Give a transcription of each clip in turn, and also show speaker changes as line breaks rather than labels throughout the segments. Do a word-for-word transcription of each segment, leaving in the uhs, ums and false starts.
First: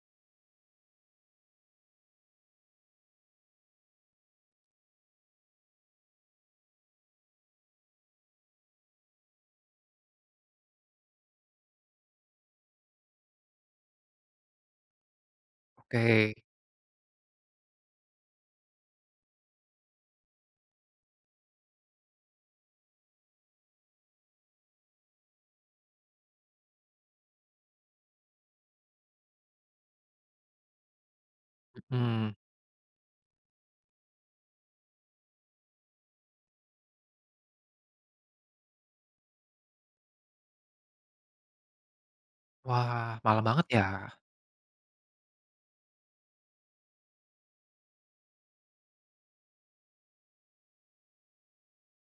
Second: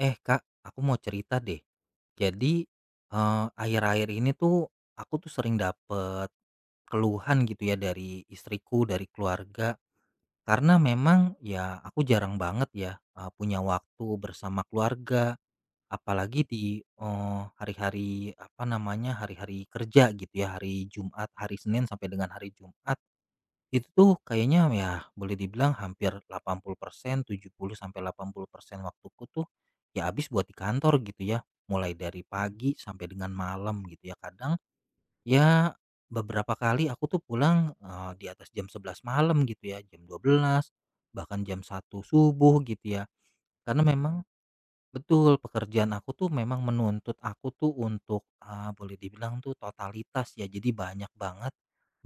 Eh Kak, aku mau cerita deh. Jadi, eee, akhir-akhir ini tuh aku tuh sering dapet keluhan gitu ya dari istriku, dari keluarga. Karena memang ya aku jarang banget ya, eee, punya waktu bersama keluarga,
Oke,
apalagi di, eee, hari-hari, apa namanya, hari-hari kerja gitu ya, hari Jumat, hari Senin sampai dengan hari Jumat. Itu tuh kayaknya ya boleh dibilang hampir delapan puluh persen, tujuh puluh sampai delapan puluh persen waktuku tuh ya habis buat di kantor gitu ya. Mulai dari
mhm.
pagi sampai dengan malam gitu ya. Kadang ya beberapa kali aku tuh pulang eh, di atas jam sebelas malam gitu ya, jam dua belas bahkan jam satu subuh gitu ya.
Wah, malam banget ya?
Karena memang Betul, pekerjaan aku tuh memang menuntut aku tuh untuk, eee, boleh dibilang tuh totalitas ya, jadi banyak banget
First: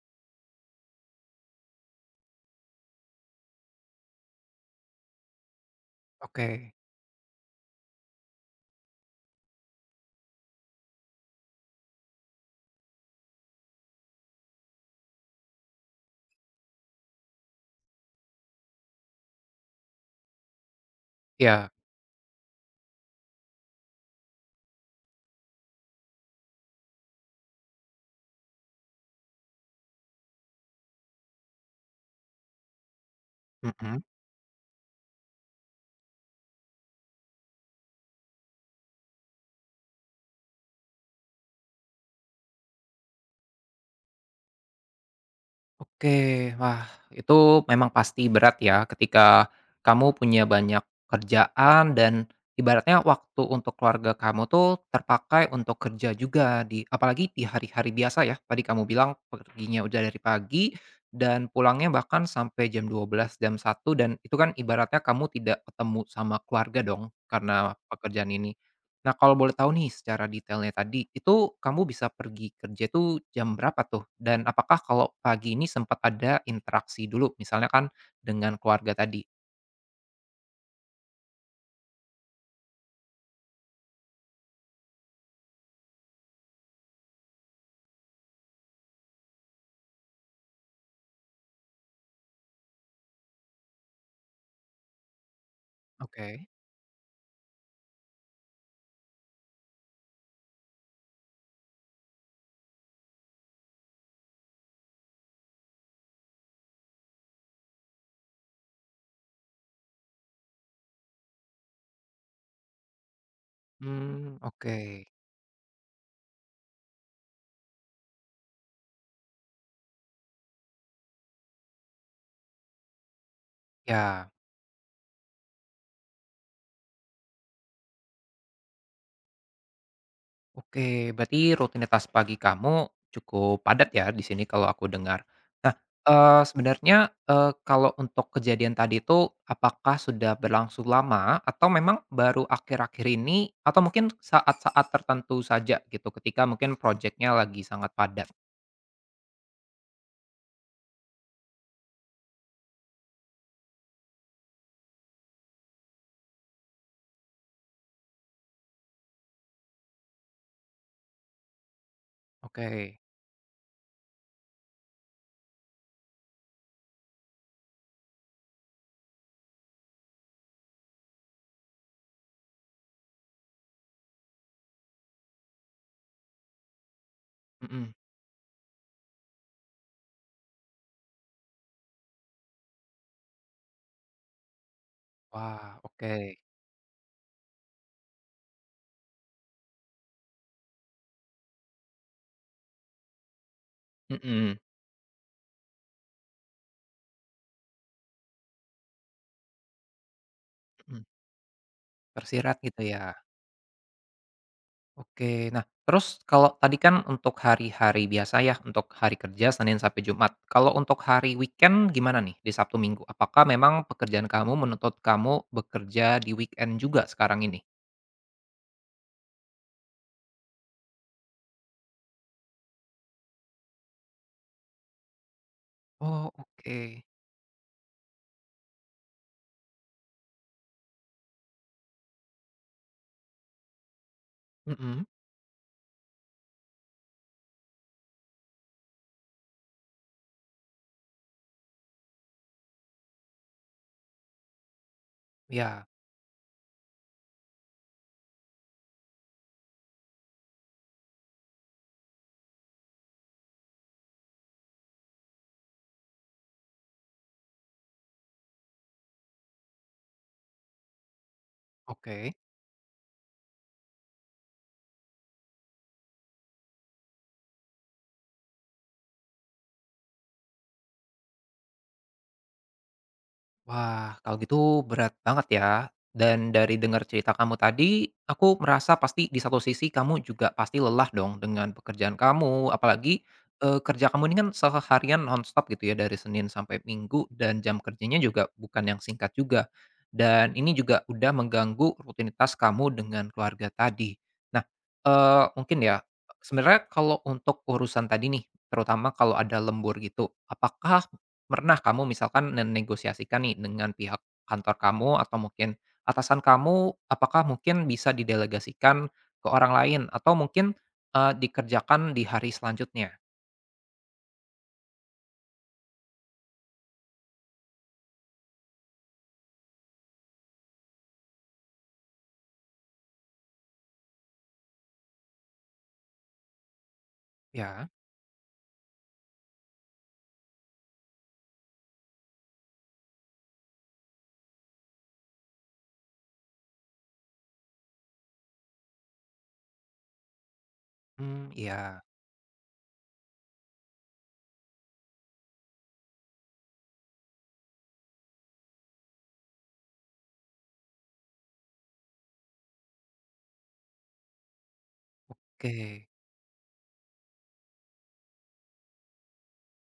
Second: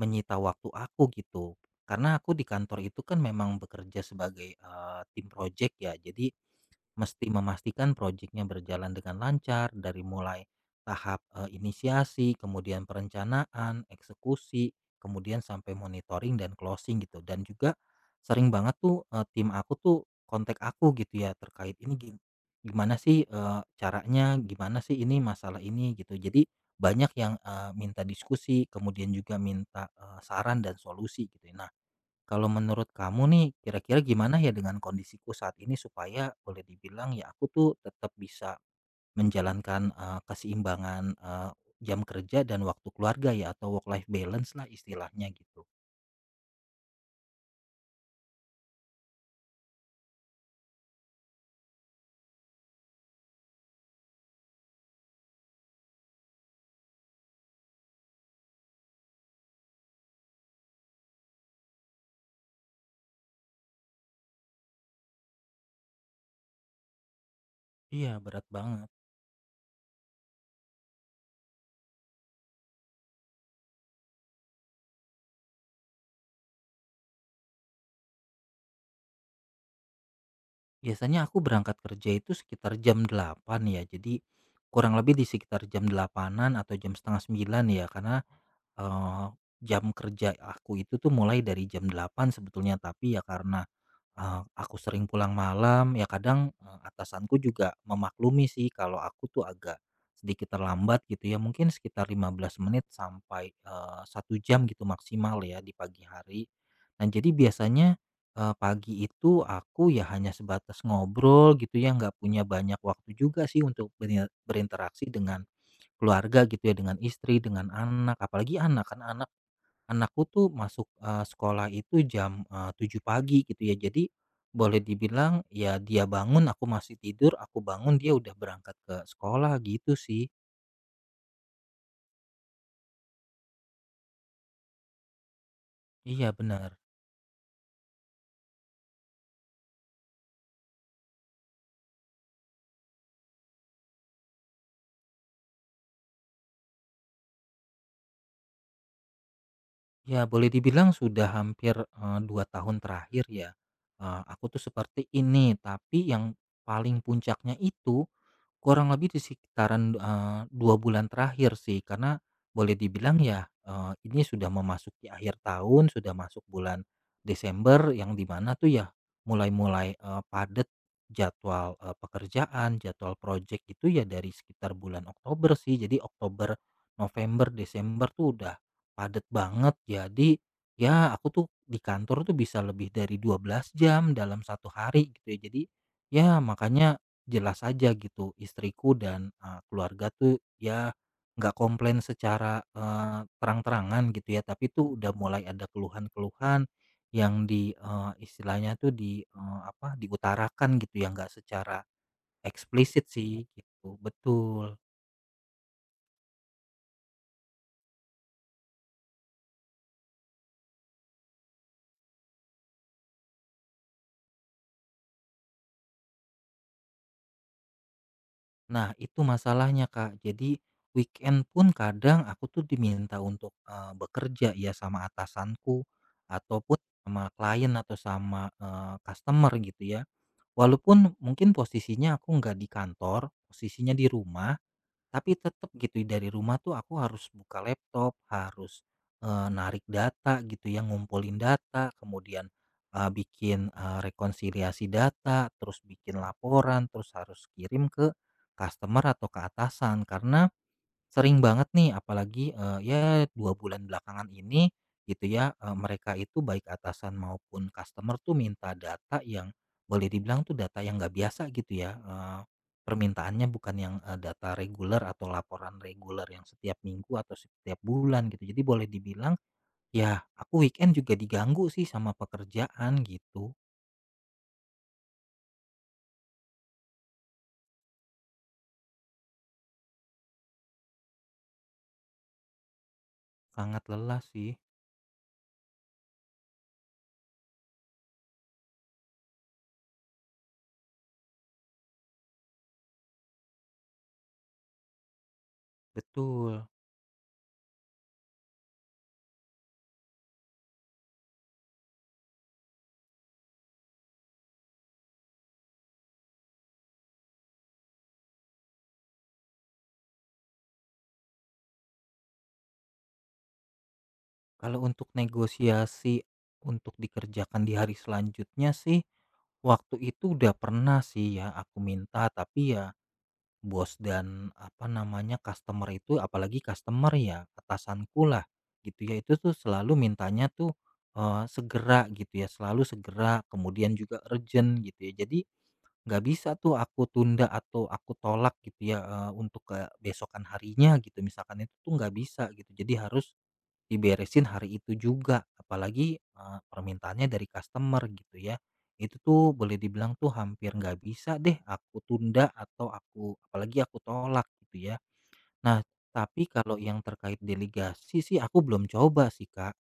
menyita waktu aku gitu. Karena aku di kantor itu kan memang bekerja sebagai, eee, tim project ya, jadi
Oke,
Mesti memastikan proyeknya berjalan dengan lancar dari mulai tahap eh, inisiasi, kemudian perencanaan, eksekusi, kemudian sampai monitoring dan closing gitu. Dan juga sering banget tuh eh, tim aku tuh kontak aku gitu ya
iya,
terkait ini gi- gimana sih eh, caranya, gimana sih ini masalah ini gitu. Jadi banyak yang eh, minta diskusi, kemudian juga minta eh, saran dan solusi gitu, ya. Nah, kalau menurut kamu nih, kira-kira
mhm,
gimana ya dengan kondisiku saat ini supaya boleh dibilang ya aku tuh tetap bisa menjalankan eh, keseimbangan eh, jam kerja dan waktu keluarga ya atau work life balance lah istilahnya gitu.
oke. Wah, itu memang pasti berat ya ketika kamu punya banyak kerjaan dan ibaratnya waktu untuk keluarga kamu tuh terpakai untuk kerja juga di apalagi di hari-hari biasa ya, tadi kamu bilang perginya udah dari pagi dan pulangnya bahkan sampai jam dua belas, jam satu dan itu kan ibaratnya kamu tidak ketemu sama keluarga dong karena
Iya,
pekerjaan
berat
ini.
banget.
Nah, kalau boleh tahu nih secara detailnya tadi, itu kamu bisa pergi kerja itu jam berapa tuh? Dan apakah kalau pagi ini sempat ada interaksi dulu, misalnya kan dengan keluarga tadi?
Biasanya aku berangkat kerja itu sekitar jam delapan ya. Jadi kurang lebih di sekitar jam delapanan atau jam setengah sembilan ya. Karena eh, jam kerja aku itu tuh mulai dari jam delapan sebetulnya. Tapi ya karena eh, aku sering pulang malam ya
Oke.
kadang eh, atasanku juga memaklumi sih kalau aku tuh agak sedikit terlambat gitu ya. Mungkin sekitar lima belas menit sampai eh, satu jam gitu maksimal ya di pagi hari. Nah jadi biasanya Eee, pagi itu aku ya hanya sebatas ngobrol gitu ya, nggak punya banyak waktu juga sih untuk beri
Hmm. Oke.
berinteraksi dengan keluarga gitu ya, dengan istri, dengan anak, apalagi anak, kan anak anakku tuh masuk, eee, sekolah itu jam, eee, tujuh pagi gitu ya. Jadi
Ya.
boleh dibilang ya dia bangun aku masih tidur, aku bangun dia udah berangkat ke sekolah gitu sih.
Oke, berarti rutinitas pagi kamu cukup padat ya di sini kalau aku dengar. Nah,
Iya
eee,
benar
sebenarnya, eee, kalau untuk kejadian tadi itu apakah sudah berlangsung lama atau memang baru akhir-akhir ini atau mungkin saat-saat tertentu saja gitu ketika mungkin proyeknya lagi sangat padat?
Ya boleh dibilang sudah hampir, eee, dua tahun terakhir ya, eee, aku tuh seperti ini tapi yang paling puncaknya itu, Kurang lebih di sekitaran, eee, dua bulan terakhir sih, karena
Oke,
boleh dibilang ya, eee, ini sudah memasuki akhir tahun, sudah masuk bulan Desember yang dimana tuh ya mulai-mulai, eee, padat jadwal, eee, pekerjaan, jadwal projek itu ya dari sekitar bulan Oktober sih. Jadi Oktober, November,
mhm.
Desember tuh udah padat banget. Jadi ya aku tuh di kantor tuh bisa lebih dari dua belas jam dalam satu hari gitu ya. Jadi
Wah, oke.
ya makanya, Jelas aja gitu istriku dan, eee, keluarga tuh ya nggak komplain secara, eee, terang-terangan gitu ya,
Mhm,
tapi tuh udah mulai ada keluhan-keluhan yang di, eee, istilahnya tuh di, eee, apa, diutarakan
mhm.
gitu ya, nggak secara
Tersirat gitu ya?
eksplisit sih gitu, betul.
Oke. Nah, terus kalau tadi kan untuk hari-hari biasa ya, untuk hari kerja Senin sampai Jumat. Kalau untuk hari weekend gimana nih di Sabtu Minggu? Apakah memang pekerjaan kamu menuntut kamu bekerja di weekend juga sekarang ini?
Nah itu masalahnya Kak, jadi weekend pun kadang aku tuh diminta untuk, eee, bekerja ya sama atasanku
Oh,
ataupun
oke.
sama klien atau sama, eee, customer gitu ya. Walaupun mungkin posisinya aku nggak di kantor, posisinya di rumah,
Mhm,
tapi tetap gitu ya, dari rumah tuh aku harus buka laptop, harus, eee, narik data gitu ya, ngumpulin data, kemudian, eee, bikin, eee, rekonsiliasi data, terus
ya
bikin laporan, terus harus kirim ke customer atau ke atasan. Karena Sering banget nih apalagi, eee, ya dua bulan belakangan ini gitu ya, eee, mereka itu baik atasan maupun customer tuh minta data yang boleh dibilang tuh data yang nggak biasa gitu ya,
oke.
eee, permintaannya bukan yang, eee, data reguler atau laporan reguler yang setiap minggu atau setiap bulan gitu. Jadi boleh dibilang ya aku weekend juga diganggu sih sama pekerjaan gitu,
Wah, kalau gitu berat banget ya. Dan dari dengar cerita kamu tadi, aku merasa pasti di satu sisi kamu juga pasti lelah dong dengan pekerjaan kamu, apalagi eh,
sangat
kerja
lelah
kamu ini kan
sih.
seharian nonstop gitu ya dari Senin sampai Minggu dan jam kerjanya juga bukan yang singkat juga. Dan ini juga udah mengganggu rutinitas kamu dengan keluarga tadi. Nah, eh, mungkin ya
Betul.
sebenarnya kalau untuk urusan tadi nih, terutama kalau ada lembur gitu, apakah pernah kamu misalkan menegosiasikan nih dengan pihak kantor kamu atau mungkin atasan kamu, apakah mungkin bisa didelegasikan ke orang lain atau mungkin, eee, dikerjakan di hari selanjutnya?
Kalau untuk negosiasi untuk dikerjakan di hari selanjutnya sih, waktu itu udah pernah sih ya aku minta, tapi ya bos dan apa namanya, customer itu apalagi customer ya,
Ya.
atasanku lah gitu ya, itu tuh selalu mintanya tuh, eee, segera gitu ya, selalu segera, kemudian juga urgent gitu ya. Jadi nggak bisa tuh aku tunda atau aku tolak gitu ya, eee, untuk ke besokan harinya gitu,
Hmm,
misalkan itu tuh
iya,
nggak bisa gitu. Jadi harus Diberesin hari itu juga, apalagi, eee, permintaannya dari customer gitu ya. Itu tuh boleh dibilang tuh hampir nggak bisa deh aku tunda atau aku apalagi aku tolak gitu ya. Nah,
oke.
tapi kalau yang terkait delegasi sih aku belum coba sih, Kak.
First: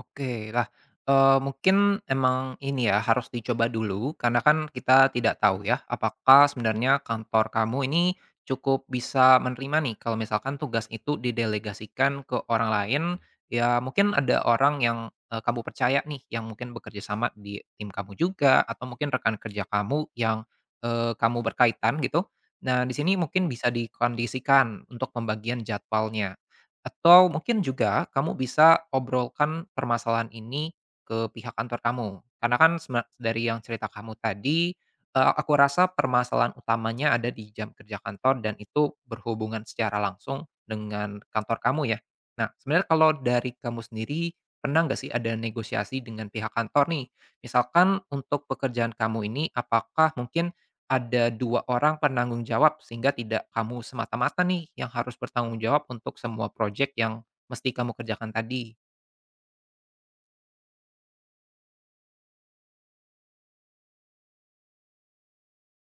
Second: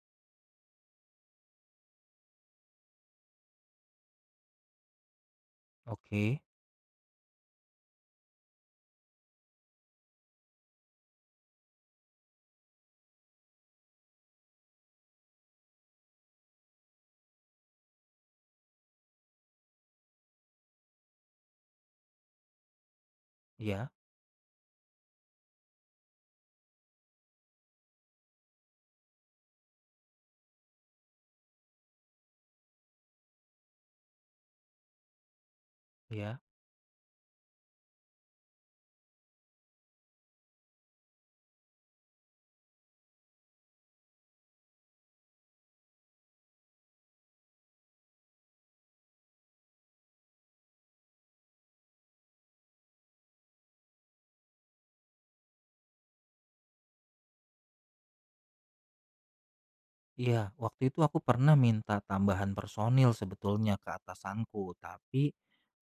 Oke, lah, eee, mungkin emang ini ya, harus dicoba dulu karena kan kita tidak tahu ya,
Oke,
apakah sebenarnya kantor kamu ini cukup bisa menerima nih kalau misalkan tugas itu didelegasikan ke orang lain, ya mungkin ada orang yang, eee, kamu percaya nih yang mungkin bekerja sama di tim kamu juga atau mungkin rekan kerja kamu yang, eee, kamu berkaitan gitu. Nah, di sini mungkin bisa
ya,
dikondisikan untuk pembagian jadwalnya. Atau mungkin juga kamu bisa obrolkan permasalahan ini ke pihak kantor kamu. Karena kan sema- dari yang cerita kamu tadi, eh, aku rasa
ya.
permasalahan utamanya ada di jam kerja kantor dan itu berhubungan secara langsung dengan kantor kamu ya. Nah, sebenarnya kalau dari kamu sendiri, pernah nggak sih ada negosiasi dengan pihak kantor nih? Misalkan untuk pekerjaan kamu ini, apakah mungkin ada dua orang penanggung jawab sehingga tidak kamu semata-mata nih yang harus bertanggung jawab untuk semua project yang mesti kamu kerjakan tadi.
Iya, waktu itu aku pernah minta tambahan personil sebetulnya ke atasanku, tapi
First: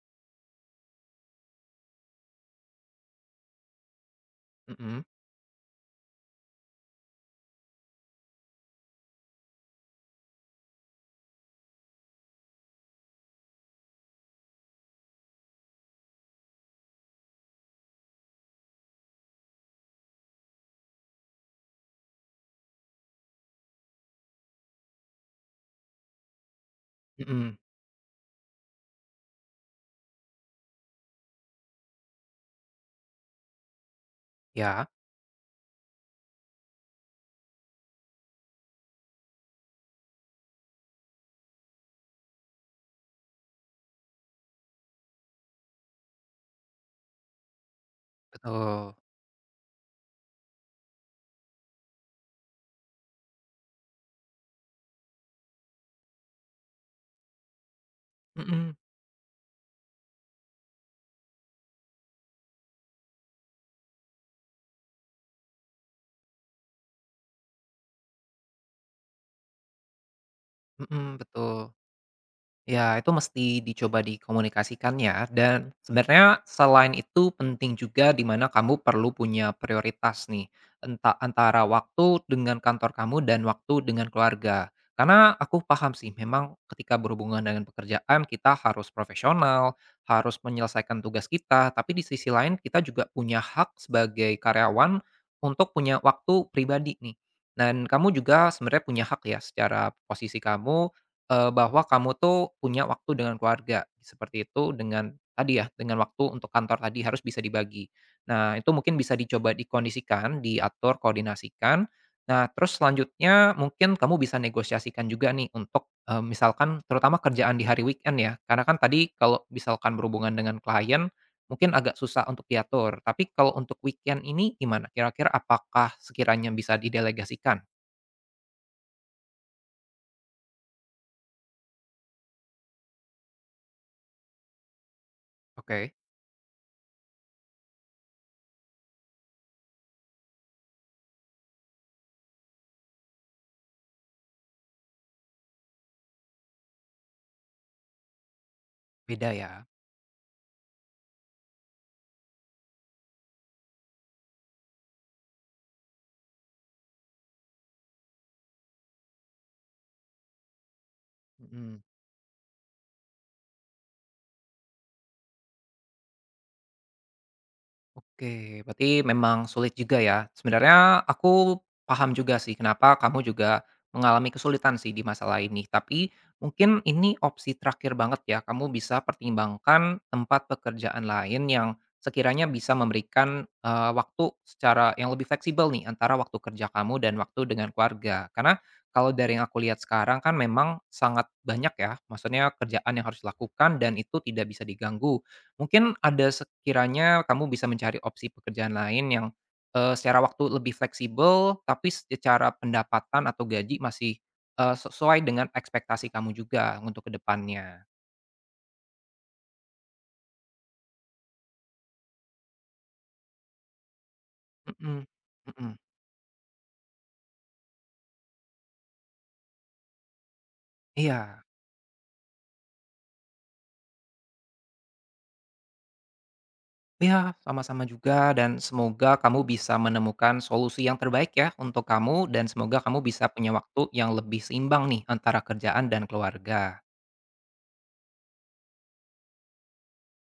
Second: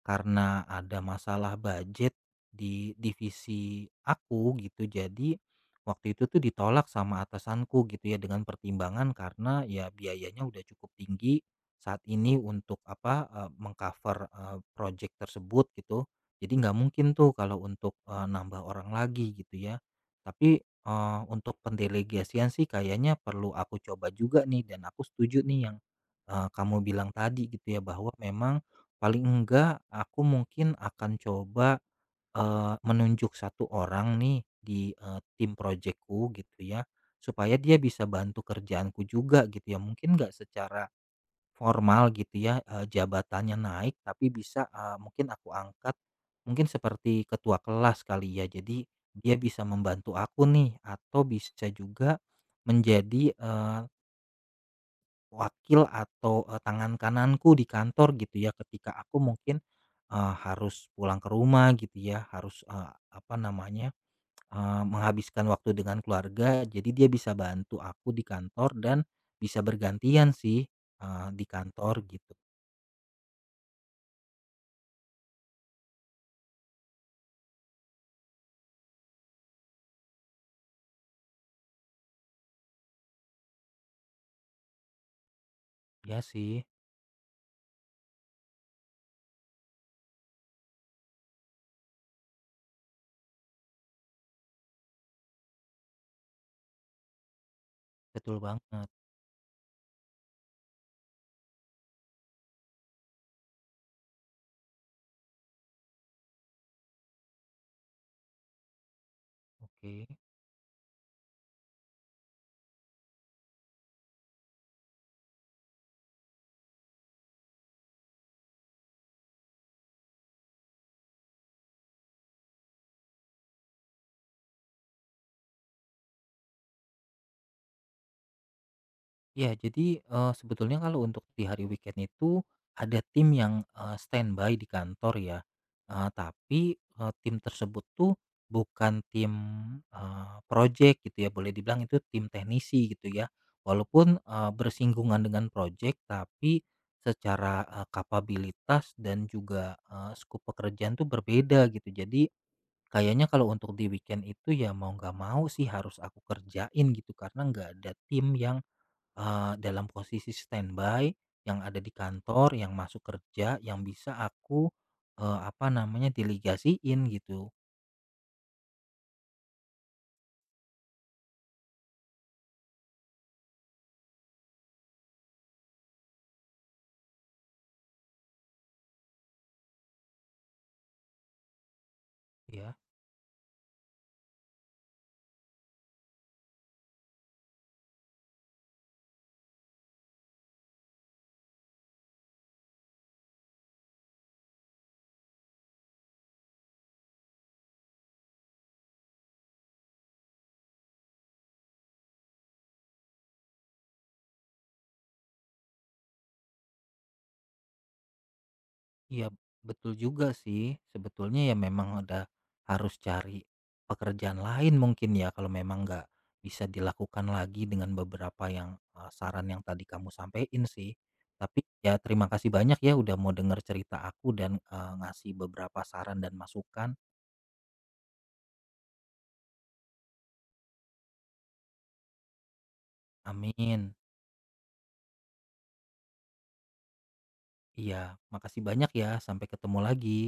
karena ada masalah budget di divisi aku gitu,
Mhm
jadi waktu itu tuh ditolak sama atasanku gitu ya dengan pertimbangan karena ya biayanya udah cukup tinggi saat ini untuk apa eh, mengcover eh, project tersebut gitu. Jadi nggak mungkin tuh kalau untuk eh, nambah orang lagi gitu ya. Tapi Eee, untuk pendelegasian sih kayaknya perlu aku coba juga nih dan aku setuju nih yang, eee, kamu bilang tadi
mhm.
gitu ya bahwa memang paling enggak aku mungkin akan coba, eee, menunjuk satu orang nih
Ya,
di, eee, tim proyekku gitu ya, supaya dia bisa bantu kerjaanku juga gitu ya mungkin enggak secara Formal gitu ya, eee, jabatannya naik tapi bisa, eee, mungkin aku angkat, mungkin seperti ketua kelas kali ya. Jadi
betul.
dia bisa membantu aku nih atau bisa juga menjadi, eee, wakil atau, eee, tangan kananku di kantor gitu ya
Mhm
ketika aku mungkin, eee, harus pulang ke rumah gitu ya, harus, eee, apa namanya, eee, menghabiskan waktu dengan keluarga. Jadi dia bisa bantu aku di kantor dan bisa bergantian sih,
mhm,
eee, di
betul.
kantor gitu.
Ya, itu mesti dicoba dikomunikasikan ya. Dan sebenarnya selain itu penting juga di mana kamu perlu punya prioritas nih entah antara waktu dengan kantor kamu dan waktu dengan keluarga. Karena aku paham sih,
Iya
memang
sih,
ketika berhubungan dengan pekerjaan kita harus profesional, harus menyelesaikan tugas kita, tapi di sisi lain kita juga punya hak sebagai karyawan untuk punya waktu pribadi nih. Dan kamu
betul
juga sebenarnya
banget.
punya hak ya secara posisi kamu. Eee, bahwa kamu tuh punya waktu dengan keluarga, seperti itu dengan tadi ya, dengan waktu untuk kantor tadi harus bisa dibagi. Nah, itu mungkin bisa dicoba
Oke.
dikondisikan, diatur, koordinasikan. Nah, terus selanjutnya mungkin kamu bisa negosiasikan juga nih untuk, eee, misalkan terutama kerjaan di hari weekend ya, karena kan tadi kalau misalkan berhubungan dengan klien, mungkin agak susah untuk diatur. Tapi kalau untuk weekend ini gimana? Kira-kira apakah sekiranya bisa didelegasikan?
Ya, jadi, eee, sebetulnya kalau untuk di hari weekend itu ada tim yang, eee, standby di kantor ya,
Oke,
eee, tapi, eee, tim tersebut tuh bukan tim, eee, projek gitu ya, boleh dibilang itu tim teknisi gitu ya. Walaupun, eee, bersinggungan dengan projek, tapi secara, eee, kapabilitas dan
beda ya?
juga, eee, skop pekerjaan tuh berbeda gitu. Jadi Kayaknya kalau untuk di weekend itu ya mau nggak mau sih harus aku kerjain gitu karena nggak ada tim yang eh, dalam posisi standby yang ada
Mhm.
di kantor yang masuk kerja yang bisa aku eh, apa namanya delegasiin gitu
Oke, berarti memang sulit juga ya. Sebenarnya aku paham juga sih kenapa kamu juga mengalami kesulitan sih di masalah ini. Tapi mungkin ini opsi terakhir banget ya. Kamu bisa pertimbangkan tempat pekerjaan lain yang sekiranya bisa
ya.
memberikan eh, waktu secara yang lebih fleksibel nih antara waktu kerja kamu dan waktu dengan keluarga. Karena kalau dari yang aku lihat sekarang kan memang sangat banyak ya. Maksudnya kerjaan yang harus dilakukan dan itu tidak bisa diganggu. Mungkin ada sekiranya kamu bisa mencari opsi pekerjaan lain yang, eee, secara waktu lebih fleksibel, tapi secara pendapatan atau gaji masih, eee, sesuai dengan ekspektasi kamu juga untuk ke depannya.
Iya, betul juga sih. Sebetulnya ya memang udah harus cari pekerjaan lain
Mhm
mungkin ya kalau
mhm.
memang nggak bisa dilakukan lagi dengan beberapa yang eh, saran yang tadi kamu sampaikan sih.
Iya
Tapi ya terima kasih banyak ya udah mau dengar cerita aku dan eh, ngasih beberapa saran dan masukan.
iya, sama-sama juga dan semoga kamu bisa menemukan solusi yang terbaik ya untuk kamu dan semoga kamu bisa punya waktu
Amin.
yang lebih seimbang nih antara kerjaan dan keluarga.
Iya, makasih banyak ya. Sampai ketemu lagi.